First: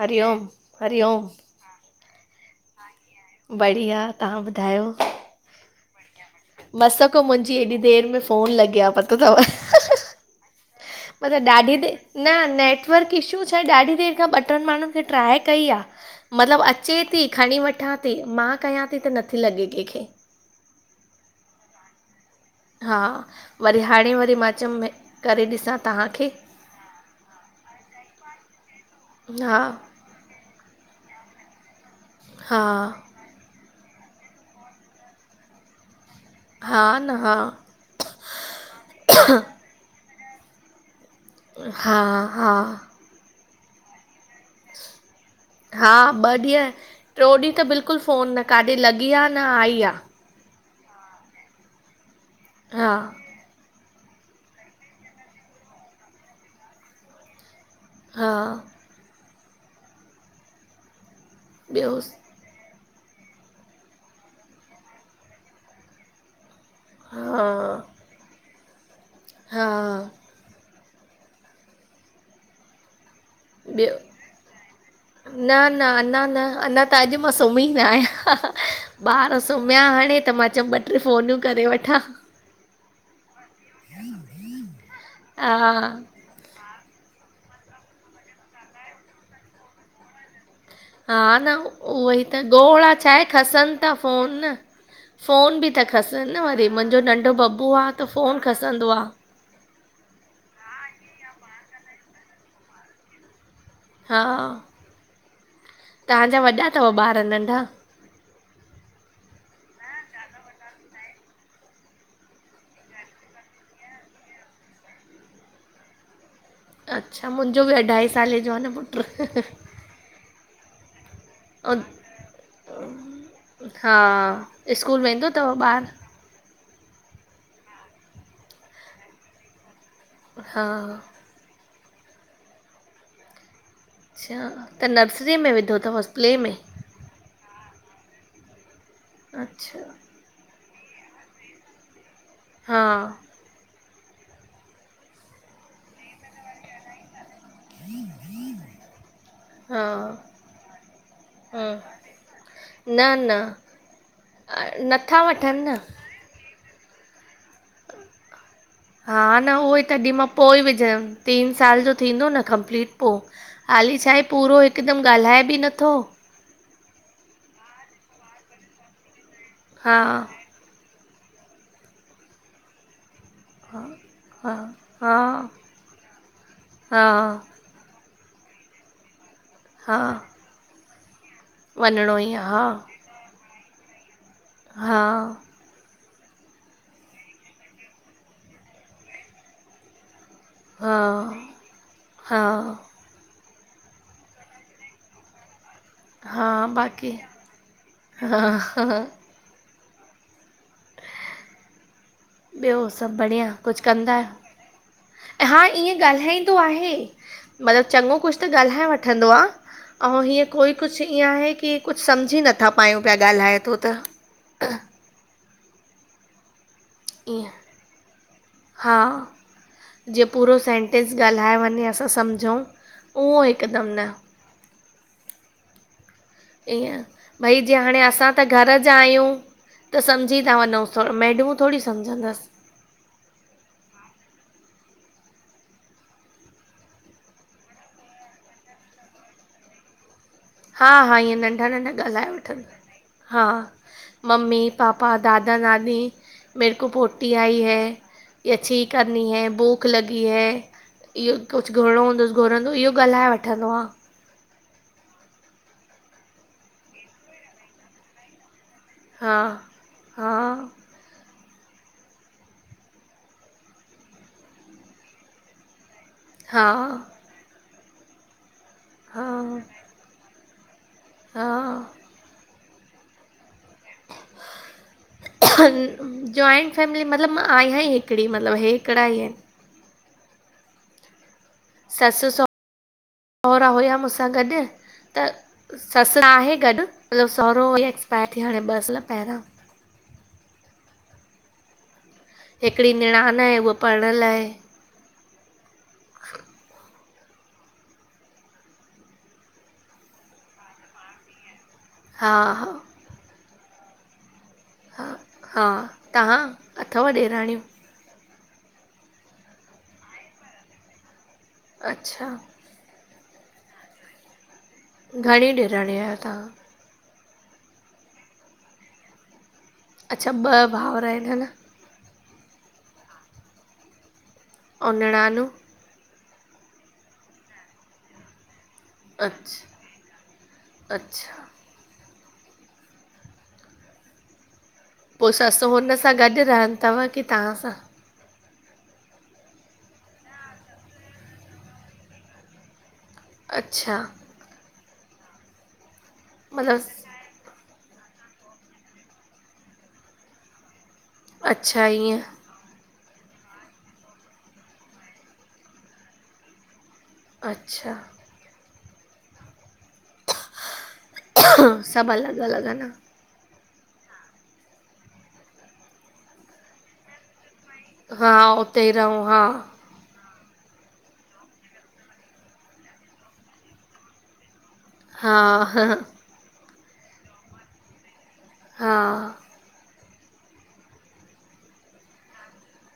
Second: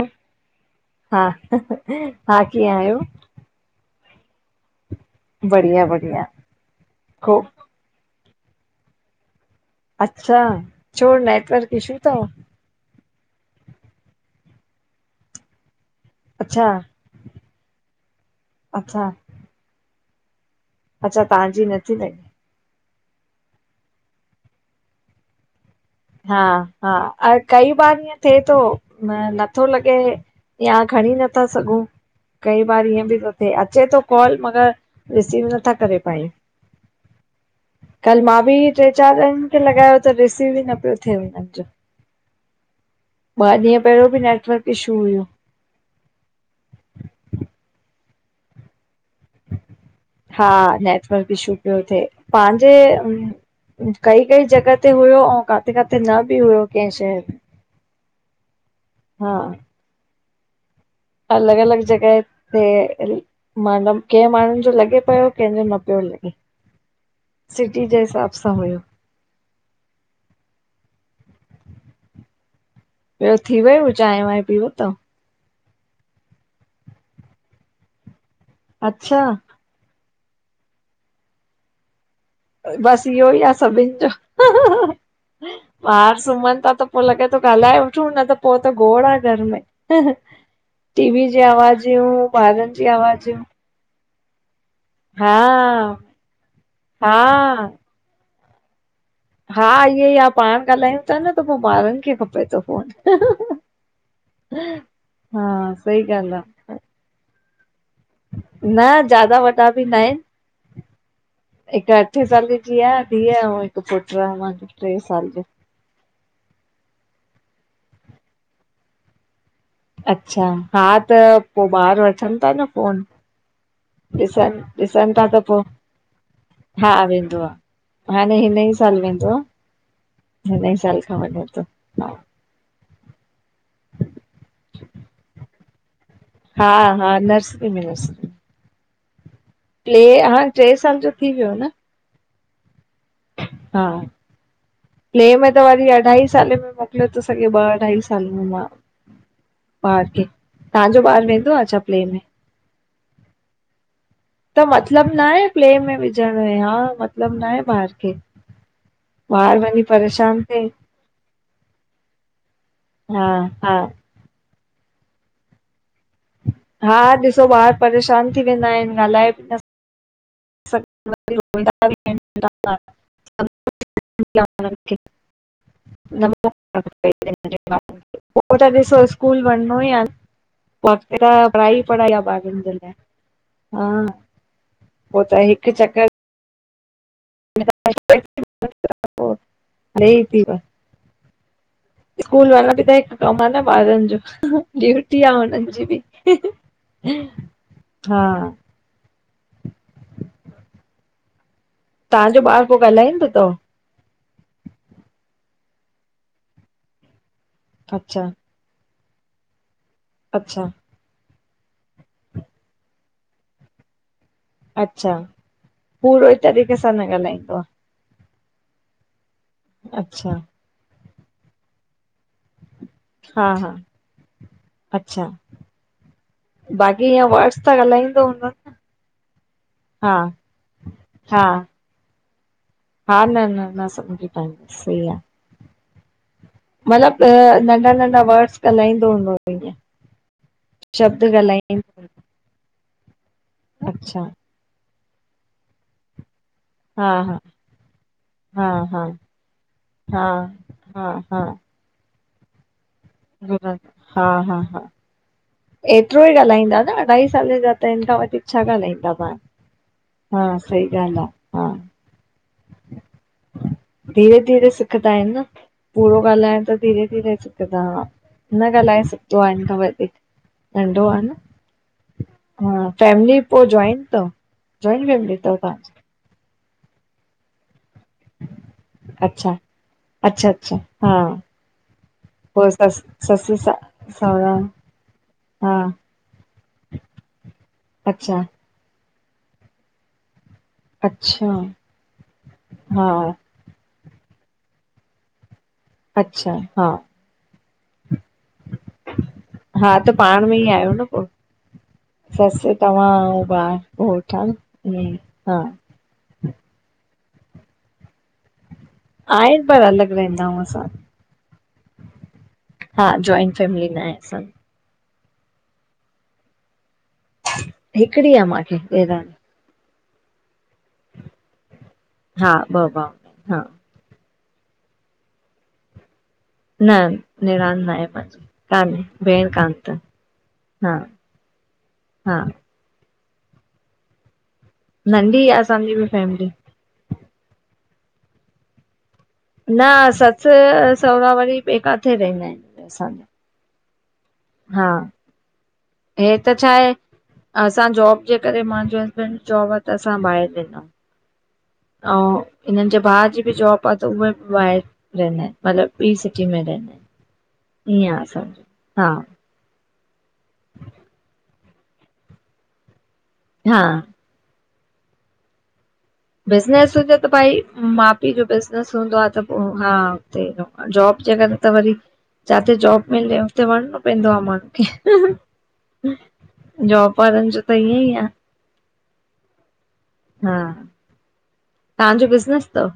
हरिओम हा हरिओम हा कीअं आहियो बढ़िया तव्हां ॿुधायो बढ़िया बढ़िया मस खां खूब मुंहिंजी हेॾी देर में फोन लॻि आ पतो अथव अच्छा छो मतलबु नेटवर्क ॾाढी इशू तव? न नेट [unintelligible] पर इशू छा आहे ॾाढी देरि खां ॿ टनि माण्हुनि खे ट्राए कई आहे अच्छा मतिलबु अचे थी खणी वठां थी मां कयां थी अच्छा त नथी लॻे कंहिंखे अच्छा तव्हांजी नथी लॻे हा वरी हाणे वरी मां चयमि करे ॾिसां तव्हांखे हा हा ऐं कई बार ईअं थिए थो न हा नथो लॻे या खणी नथा सघूं कई हा बार ईअं बि त अचे थो कॉल मॻरि रिसीव नथा करे पायूं हा न हा कल मा ॿि ईंय टे चार ॼणनि खे लॻायो त रिसीव ई न पयो थिए जो हा हा ॿ ॾींहुं पहिरयों भी नेटवर्क इशू हुयो हा ॿ ॾींहुं टि्यों ॾींहुं त बिल्कुल फ़ोन न काॾे लॻी आ न आई आ हा नेटवर्क इशू पियो थिए पाहिंजे हा कई कई जॻह ते हुयो, औं, काथे काथे न बि हुयो कहिं शहर में। हा हा अलॻ, अलॻ, ॿियो जॻह ते माना, कैं माणुन जो लॻे पयो, कैंजो न प्यो लॻे। हा सिटी जे हिसाब सां हुयो। हा ॿियो थी वयो, ॿियो चांय वांय पी वतव? न न अनां न, अनां त अॼु मां सुमीं न आहियां, अच्छा ॿार सुमयां हाणे, त मां चयो ॿ ट्रे फ़ोनूं करे वठां। बस इहोई आ सभिन जो, हा ॿार सुमन ता त पो लॻे तो ॻाल्हाए वठूं, न त पो त गोड़ आए घर में। हा टीवी जी न आवाजयूं, उहो ई ॿारन जी ॻोढ़ा छा आहे आवाजयूं। खसनि त फ़ोन न, फ़ोन भी था खसन न वरी, मुंजो नंढ़ो हा बबू आ त फ़ोन खसंदो आ। हा इएंई आ, पाण ॻाल्हायूं ता न, त पो ॿारन खे खपे तो फ़ोन। हा हा सही ॻाल्हि तहांजा आ वॾा तव ॿार, नंढा? न ज्यादा वॾा बि नाहिन। हिक अठें साले जी आ धीअ, अऊं हिक पुट्र आ माखे ट्रे साल जो। अच्छा, मुंजो भी अढ़ाई साले जो आ न पुट्र। अच्छा, हा त पो, ऐं ॿार वठन ता न फोन। हा ॾिसन, स्कूल ॾिसन ता, वेंदो त पो अथव ॿारु हा, वेंदो आ, हाणे हिनईं साल वेंदो आ। हा हिनईं साल खां, वञे तो, हा अच्छा, त नर्सरीअ में विधो तवस, प्ले में? हा हा, नर्सरी में, नर्सरी में अच्छा प्ले, हाण ट्रे साल जो थी वयो न? हा हा, प्ले में त वरी अढ़ाई सालें में मो मोकले तो सघे, ॿ, अढ़ाई सालें में ॿार। हा ॿार खे, तहांजो ॿारु वेंदो आ छा हम्म प्ले में? न न अ, त मतलब नथा नाहें, वठनि प्ले न में विझण में हा, मतलब नाहें ॿार खे। हा, न ॿार उओई, वञी तॾी मां परेशान पोई थिए विझंम। तीन साल जो थींदो न कम्प्लीट पो, हा हा हाली छाहे पूरो हिकदम ॻाल्हाए बी नथो। हा हा, ॾिसो ॿार परेशान थी वेंदा आहिन, ॻाल्हाए बी न हा [unintelligible] [inaudible] [unintelligible] हा हा हा पो त ॾिसो स्कूल वनणो ई हा आ न, बाक़ी त पढ़ाई ई पढ़ाई वञिणो आ, आहे ॿारन जे लाइ, हा, हा पो त हिक चकर नई थी व हा [inaudible] हा हा स्कूल वारा बि त हिकु [inaudible] कमु आहे न ॿारनि जो ड्यूटी आहे हुननि जी बि हा बाक़ी हा हा तव्हांजो ॿार पोइ ॿियो सभु ॻाल्हाईंदो बढ़िया अथव कुझु कंदा आहियो हा ईअं ॻाल्हाईंदो आहे मतिलबु चङो अच्छा। कुझु हां गालाह वठदो आ अऊ हि अच्छा कोई कुझु कुझु ईअं आहे की कुझु सम्झी नथा पायूं पिया ॻाल्हाए थो त अच्छा पूरो ई तरीक़े सां न ईअं ॻाल्हाईंदो आहे हा जिअ अच्छा। पूरो सेंटेंस ॻाल्हाए वञे असां समझूं हा हा अच्छा ईअं बाक़ी वर्ड्स भई त जीअ हाणे ॻाल्हाईंदो असां त हूंदो न? घर जा आहियूं त हा। समझी था वञूं थोरो हा मैडमूं थोरी सम्झंदसि हा न न न समझी पाईंदी [inaudible] सही आहे मतलब नंढा नंढा वर्ड्स ॻाल्हाईंदो हूंदों तई हा हा इअं नंढा नंढा ॻाल्हाइ वठंदो हा अच्छा। ममी पापा दादा दादी मेरे को हा पोटी हा आई है या हा छी हा करणी है भूख लॻी है हा हा घोड़ो हूंसि घोड़ंदो इहो [inaudible] हम वठंदो ह आहे [inaudible] हा हा हा एतिरो ई ॻाल्हाईंदा न अढाई साले जा त हिन खां वधीक छा ॻाल्हाईंदो [inaudible] हा हा सही ॻाल्हि आहे हा धीरे धीरे सिखंदा आहिन न पूरो ॻाल्हाईंन हा त धीेरे धीेरे सिखंदा न ॻाल्हाए सिघंदो आहे हा इ खां वधीक नंढो आहे न हा ह फमिली पोइ जोइंट तव रही वेंदो अथव तव्हांसां जॉइंट फैमिली मतलबु मां आहिया ई हिकिड़ी मतलबु हे अच्छा अच्छा अच्छा हा ससु सहु पो सस ससु सहुरा सा हुया मूंसां सहुरा गॾु त हा ससु आहे गॾु मतलबु सहुरो इ एक्सपायर थी अच्छा वयो हाणे ॿ साल पहिरियां अच्छा हिकिड़ी हा निराण आहे उहा पणियल आहे अच्छा हा हा त पाण में ई आहियो न पोइ हा ससु हा तव्हां बा हो ठाल [inaudible] हा हा तव्हां अथव ॾेराणियूं आहिन पर अलॻ रहंदा आहियूं असां अच्छा हा जॉइंट फैमिली न आहे असां जी घणी ॾेराणियू आहियो तव्हां हिकिड़ी आहे मूंखे ॾेराणी अच्छा ॿ भाउर आहिन हा ॿ भाव हा औ निराणूं न निरान नाहे पहिंजी। कान भेण कान अच्छा तन, हा अच्छा हा पोइ नंढी आहे ससु असांजी हुन बि सां गॾु फैमिली रहंदी तव की तव्हां सां? न ससु सोहुरा वरी ॿिए काथे रहिंदा आहिनि, असां अच्छा हा हे त छा आहे? मतिलबु असां जॉब जे करे मुंहिंजे हसबैंड जॉब आ त असां ॿाहिरि वेंदाऊं। अच्छा ईअं अऊं हिननि जे भाउ जी बि जॉब आ त उहे बि ॿाहिरि रहंदा आहिनि, मतिलबु ॿी सिटी में रहिंदा आहिनि। अच्छा ईअं आ असांजो, हा सभु अलॻि अलॻि आ न। हा बिज़नेस हुजे त भई माउ हा पीउ जो उते ई बिज़नेस हूंदो रहूं आ हा त पो हा जॉब जे करे त वरी जिते जॉब मिले हुते वञिणो पवंदो आ माखे। हा हा जॉब वारनि जो त ईअं ई आ। हा हा तव्हांजो बिज़नेस तव?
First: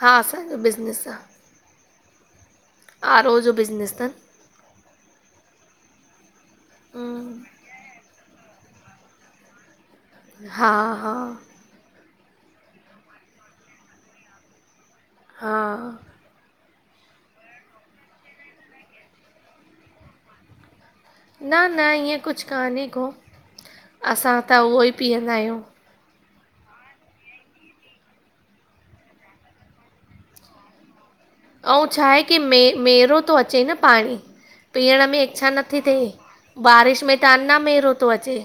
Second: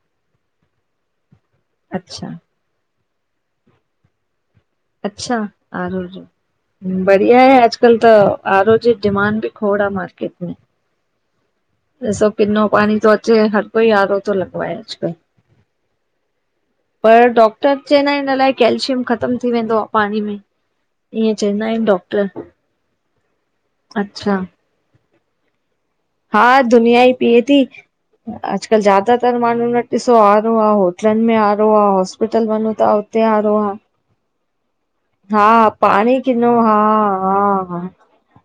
हा असांजो बिज़नेस आ। अच्छा आरो ज़ो बिज़िनस तनि। अच्छा आरो जो बढिया आहे, हा अजकल्ह त आरो जी डिमांड बि खोड आ मार हा हा ॾिसो किनो पाणी तो अचे हर कोई आरो त लॻवाए अॼकल। हा पर डॉक्टर चवंदा आहिनि अलाइ कॅल्शियम ख़तम थी वेंदो आ पाणी में। ईअं न चवंदा न आहिनि ईअं डॉक्टर कुझु कोन्हे को असां अच्छा त उहो ई पीअंदा आहियूं। हा दुनिया ई पीए ती, अॼकल ज्यादा तर माण्हून वट ॾिसो आरो आ। होटलनि में आरो ऐं आ छा आहे की हॉस्पिटल मे वञो त मेरो हुते थो आरो अचे आ। न पाणी पीअण में हा इच्छा नथी थिए पाणी किनो, हा हा हा तो अचे।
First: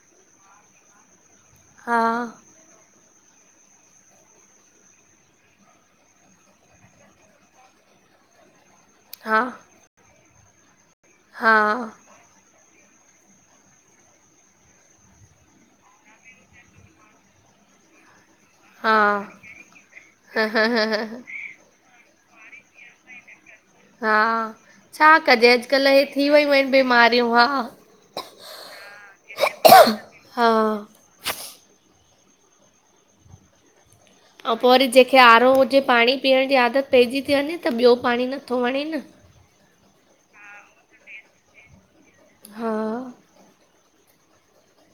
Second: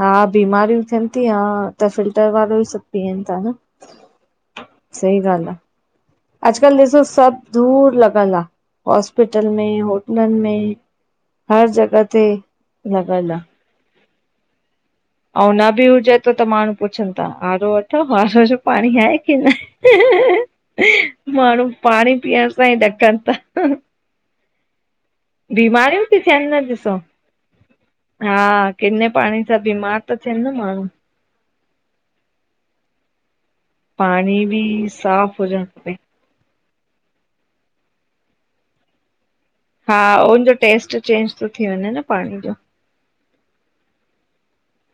हा बीमारियूं थियनि ती हा त हा फिल्टर वारो ई सभु पीअनि ता न। सही गाल आ, अॼकल ॾिसो सभु दूर लॻल आ। हा हॉस्पिटल में, होटलनि में हा हर जॻह ते लॻल आ। अऊं न बि हुजे त त माण्हू पुछनि ता, आरो अथव आरो? पाणी हा आहे कि न माण्हू। पाणी पीअण सां ई ॾकनि ता। हा छा कजे अॼुकल्ह इहे थी थियनि वियूं न आहिनि ॾिसो बीमारियूं हा। हा किने पाणी सां बीमार ता थियनि न माण्हू। छिनंनननन [inaudible] पाणी अऊं बि पो वरी जंहिंखे साफ़ आरो हुजणु हुजे खपे। पाणी पीअण जी आदत पइजी ती वञे त ॿियो पाणी नथो वणे न। हा हुनजो टेस्ट चेंज तो थी वञे न पाणी जो, हा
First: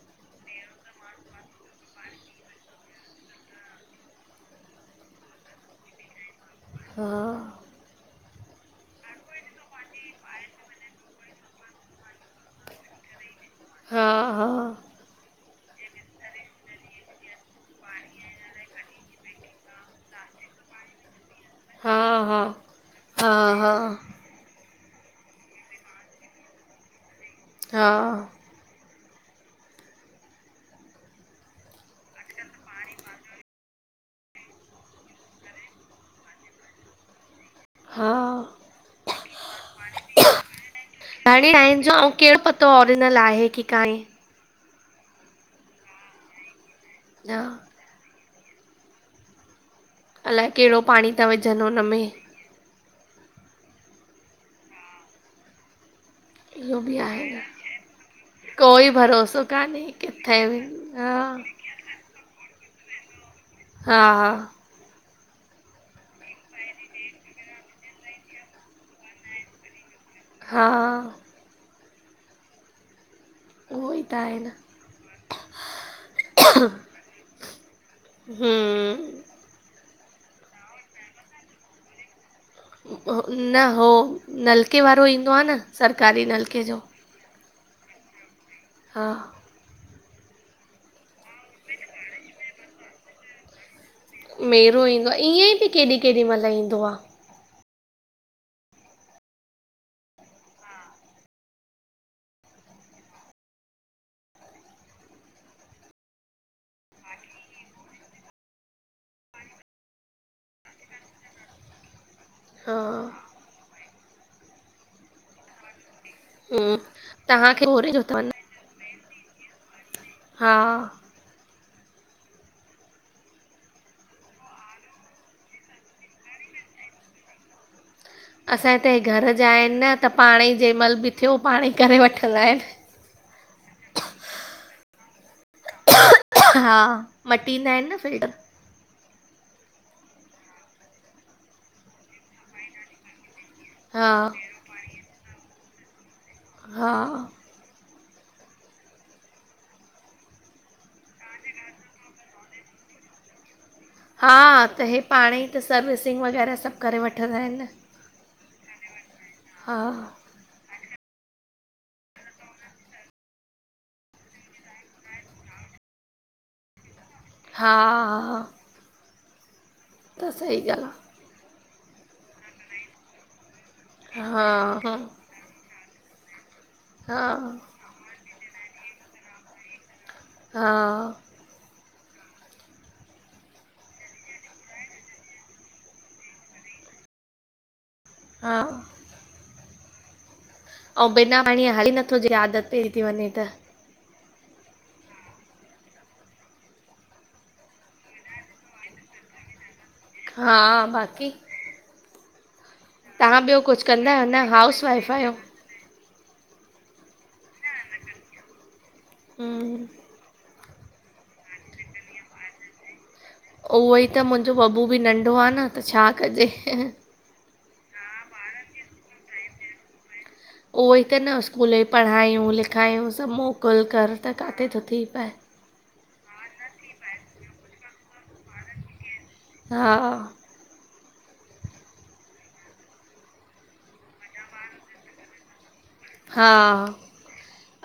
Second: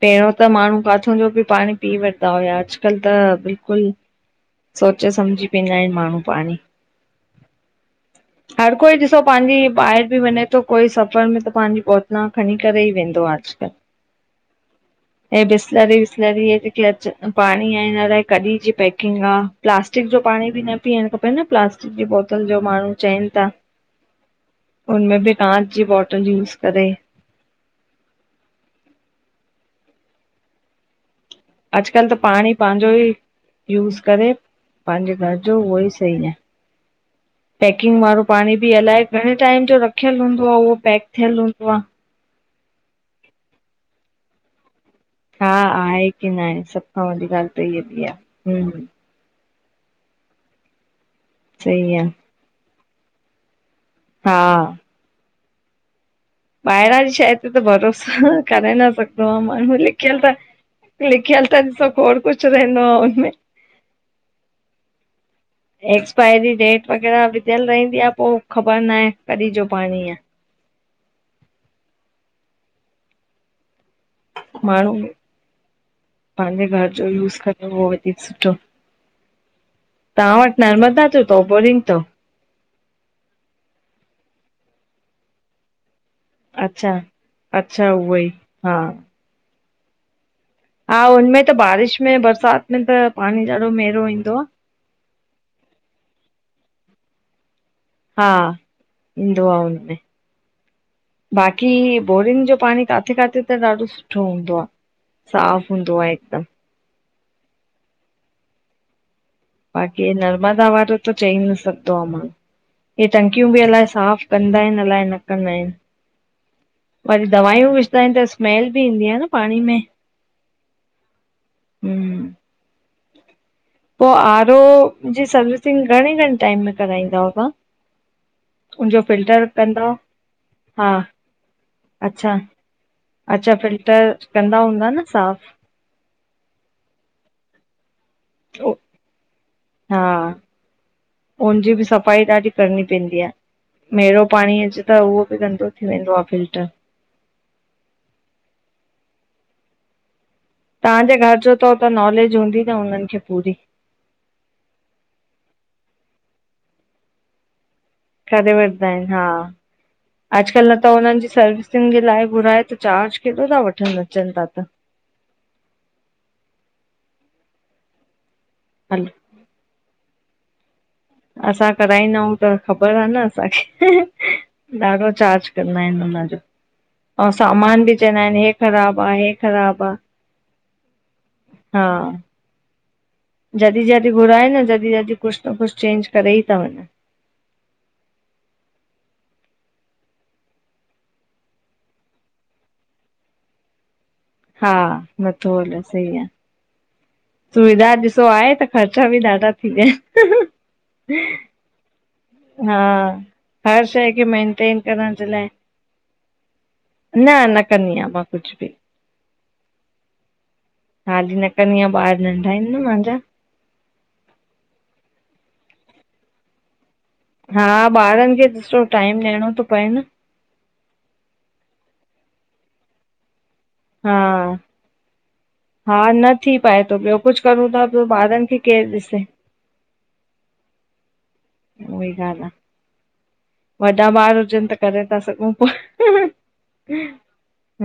पहिरियों त माण्हू काथों जो बि पाणी पी वठिदा हुया, अॼुकल्ह त बिल्कुलु सोचे समझी पियंदा आहिन माण्हू पाणी। हा हर कोई ॾिसो पाँजी ॿाहिर बि वञे थो कोई सफ़र में त पंहिंजी बोतलू खणी करे ई वेंदो आहे अॼकल्ह। हा हा ऐं बिसलरी विसलरी जेक अच पाणी आ हिन अलाए कॾी जी पेकिंग हा प्लास्टिक जो पाणी बि न पीअण हा न प्लास्टिक हा जी हा बोतल जो माण्हू चैन हा था हा उनमें बि कांच जी बॉटल यूज करे। हा अॼकल्ह त पाणी पांजू ही यूज़ करे पाँजे घर जो, उहो ई सही है। पेकिंग हा वारो पाणी बि अलाए घणे टाइम जो रखियल हूंदो, उहो पैक थियल हूंदो आ। अऊं केड़ो त ऑरिजिनल आहे की ना हे? हा, आहे की न आहे? सभ खां वॾी हा ॻाल्ह त इीअ बि आ। अलाए, केड़ो पाणी था विझन सही आ, हुनमें? हा इहो बाहिरां बि जी आहे शए न ते त भरोसो करे न कोई सघंदो आ भरोसो माण्हू कान्हे लिखियल किथे बि त हा लिखियल त ॾिसो खोड़ कुछ रहंदो आ हुनमें। हा हा एक्सपायरी डेट वग़ैरह विधियल रहंदी आ पो ख़बर नाहे कॾहिं जो पाणी आ। हा उहो ही त आहे न पांजे घर जो यूस कंदो उहो वधीक सुठो। हम्म तव्हां वट नर्मदा जो तव बोरिंग तव? न हो नलके वारो ईंदो आ न सरकारी। नलके जो अच्छा-अच्छा उहोई हा। हा हा हुनमें त बारिश में बरसात में त पाणी ॾाढो मेरो ईंदो आ। मेरो ईंदो आ ईअं बि केॾी केॾी मल ईंदो आ हा ईंदो आ हुनमें। बाक़ी बोरिंग जो पाणी काथे-काथे त ॾाढो सुठो हूंदो आ। साफ़ हूंदो आहे हिकदम। बाक़ी नर्मदा वारो त चई न सघंदो आ माणहू हा हे त टकियूं बि अलाए साफ़ कंदा आहिन अल्हाए न कंदा आहिन। हम्म, वरी तव्हांखे दवााइयूं होरे विझदा जो आहिन अथव त न स्मैेल बि ईंदी आ न पाणी में। हा हम् पो आरो जी सर्विसिंग घणे-घणे टाइम में कराईंदा अहियो तव्हां? असां हि उनजो त घर फिल्टर जा आहिन कंदा न त पाणई जंहिं हा मल बि थियो पाणई करे अच्छा वठंदा आहिन। अच्छा फिल्टर कंदा हूंदा न साफ़? हा मटींदा आहिन न फिल्टर। हा हुनजी बि सफ़ाई ॾाढी करणी पवंदी आ। हा मेरो पाणी अचे त उहो बि गंदों थी वेंदो आ फिल्टर। हा तव्हांजे घर जो तव त नॉलेज हूंदी न हुनन्हनि खे पूरी। हा त हे पाण ई त सर्विसिंग वग़ैरह सभु करे वठंदा आहिनि। करे वठंदा आहिनि हा। हा। अॼुकल्ह न त हुननि जी सर्विसिंग जे लाइ घुराए त चार्ज केॾो था वठनि अचनि ता त। हा। हल। त सही आ। असां कराईंदा आहियूं त ख़बर आ न आहे हा असांखे हा ॾाढो चार्ज कंदा आहिनि उन जो, हा अऊं सामान बि चवंदा आहिनि हे ख़राबु आ हे ख़राबु आ, हा। हा जॾहिं जॾहिं घुराए न जॾहिं जॾहिं कुझु न कुझु चेंज करे ई ता वञनि। हा। ऐं बिना पाणी हलीे नथो जे आदत पई थी वञे त। हा नथो हले सही आ। सुविधा ॾिसो आहे त ख़र्चा ॿि ॾाढा थी वियाइनि। हा बाक़ी हा तव्हां ॿियो हर कुझु शएं कंदा खे आहियो न मेनटेन हाउस वाइफ करण ॼे आहियो लाए। न न कंदी आहियां मां कुछु ॿि। हम्म हाली न कंदी आहियां ॿार नंढा हिनि न मांजा। उहोई त मुंहिंॼो ॿॿू ॿि नंढो आ न, त छा कजे? हा ॿारनि खे ॾिसो टाइम ॾियएणों तो पए न। उहोई त न स्कूल यी पढ़ायूं लिखायूं सभु मोकिल कर हा त काथे तो थी पाए। हा न थी पाए तो ॿियो कुछु करूं ता, पो ॿारनि खे केरु ॾिसे? हा उहोई ॻाल्हि आ, वॾा ॿार हुजनि त करे ता सघूं पोए। हा,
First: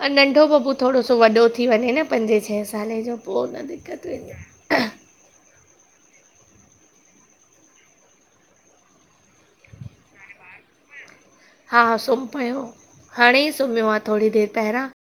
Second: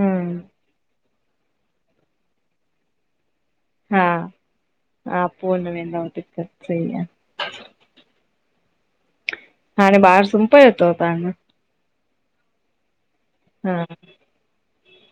अ नन्ढो बब्बू थोड़ो सो वॾो थी वंञे न पंजे छहें साले जो, पो त डि्स् हा हा पो न वेंदव दिक्क़त सही आ। हाणें ॿार सुमपयो तव तव्हांजो? हा सुम्हि पयो, हाणेईं हा सुम्हियो आ थोड़ी देरि पहिरियां।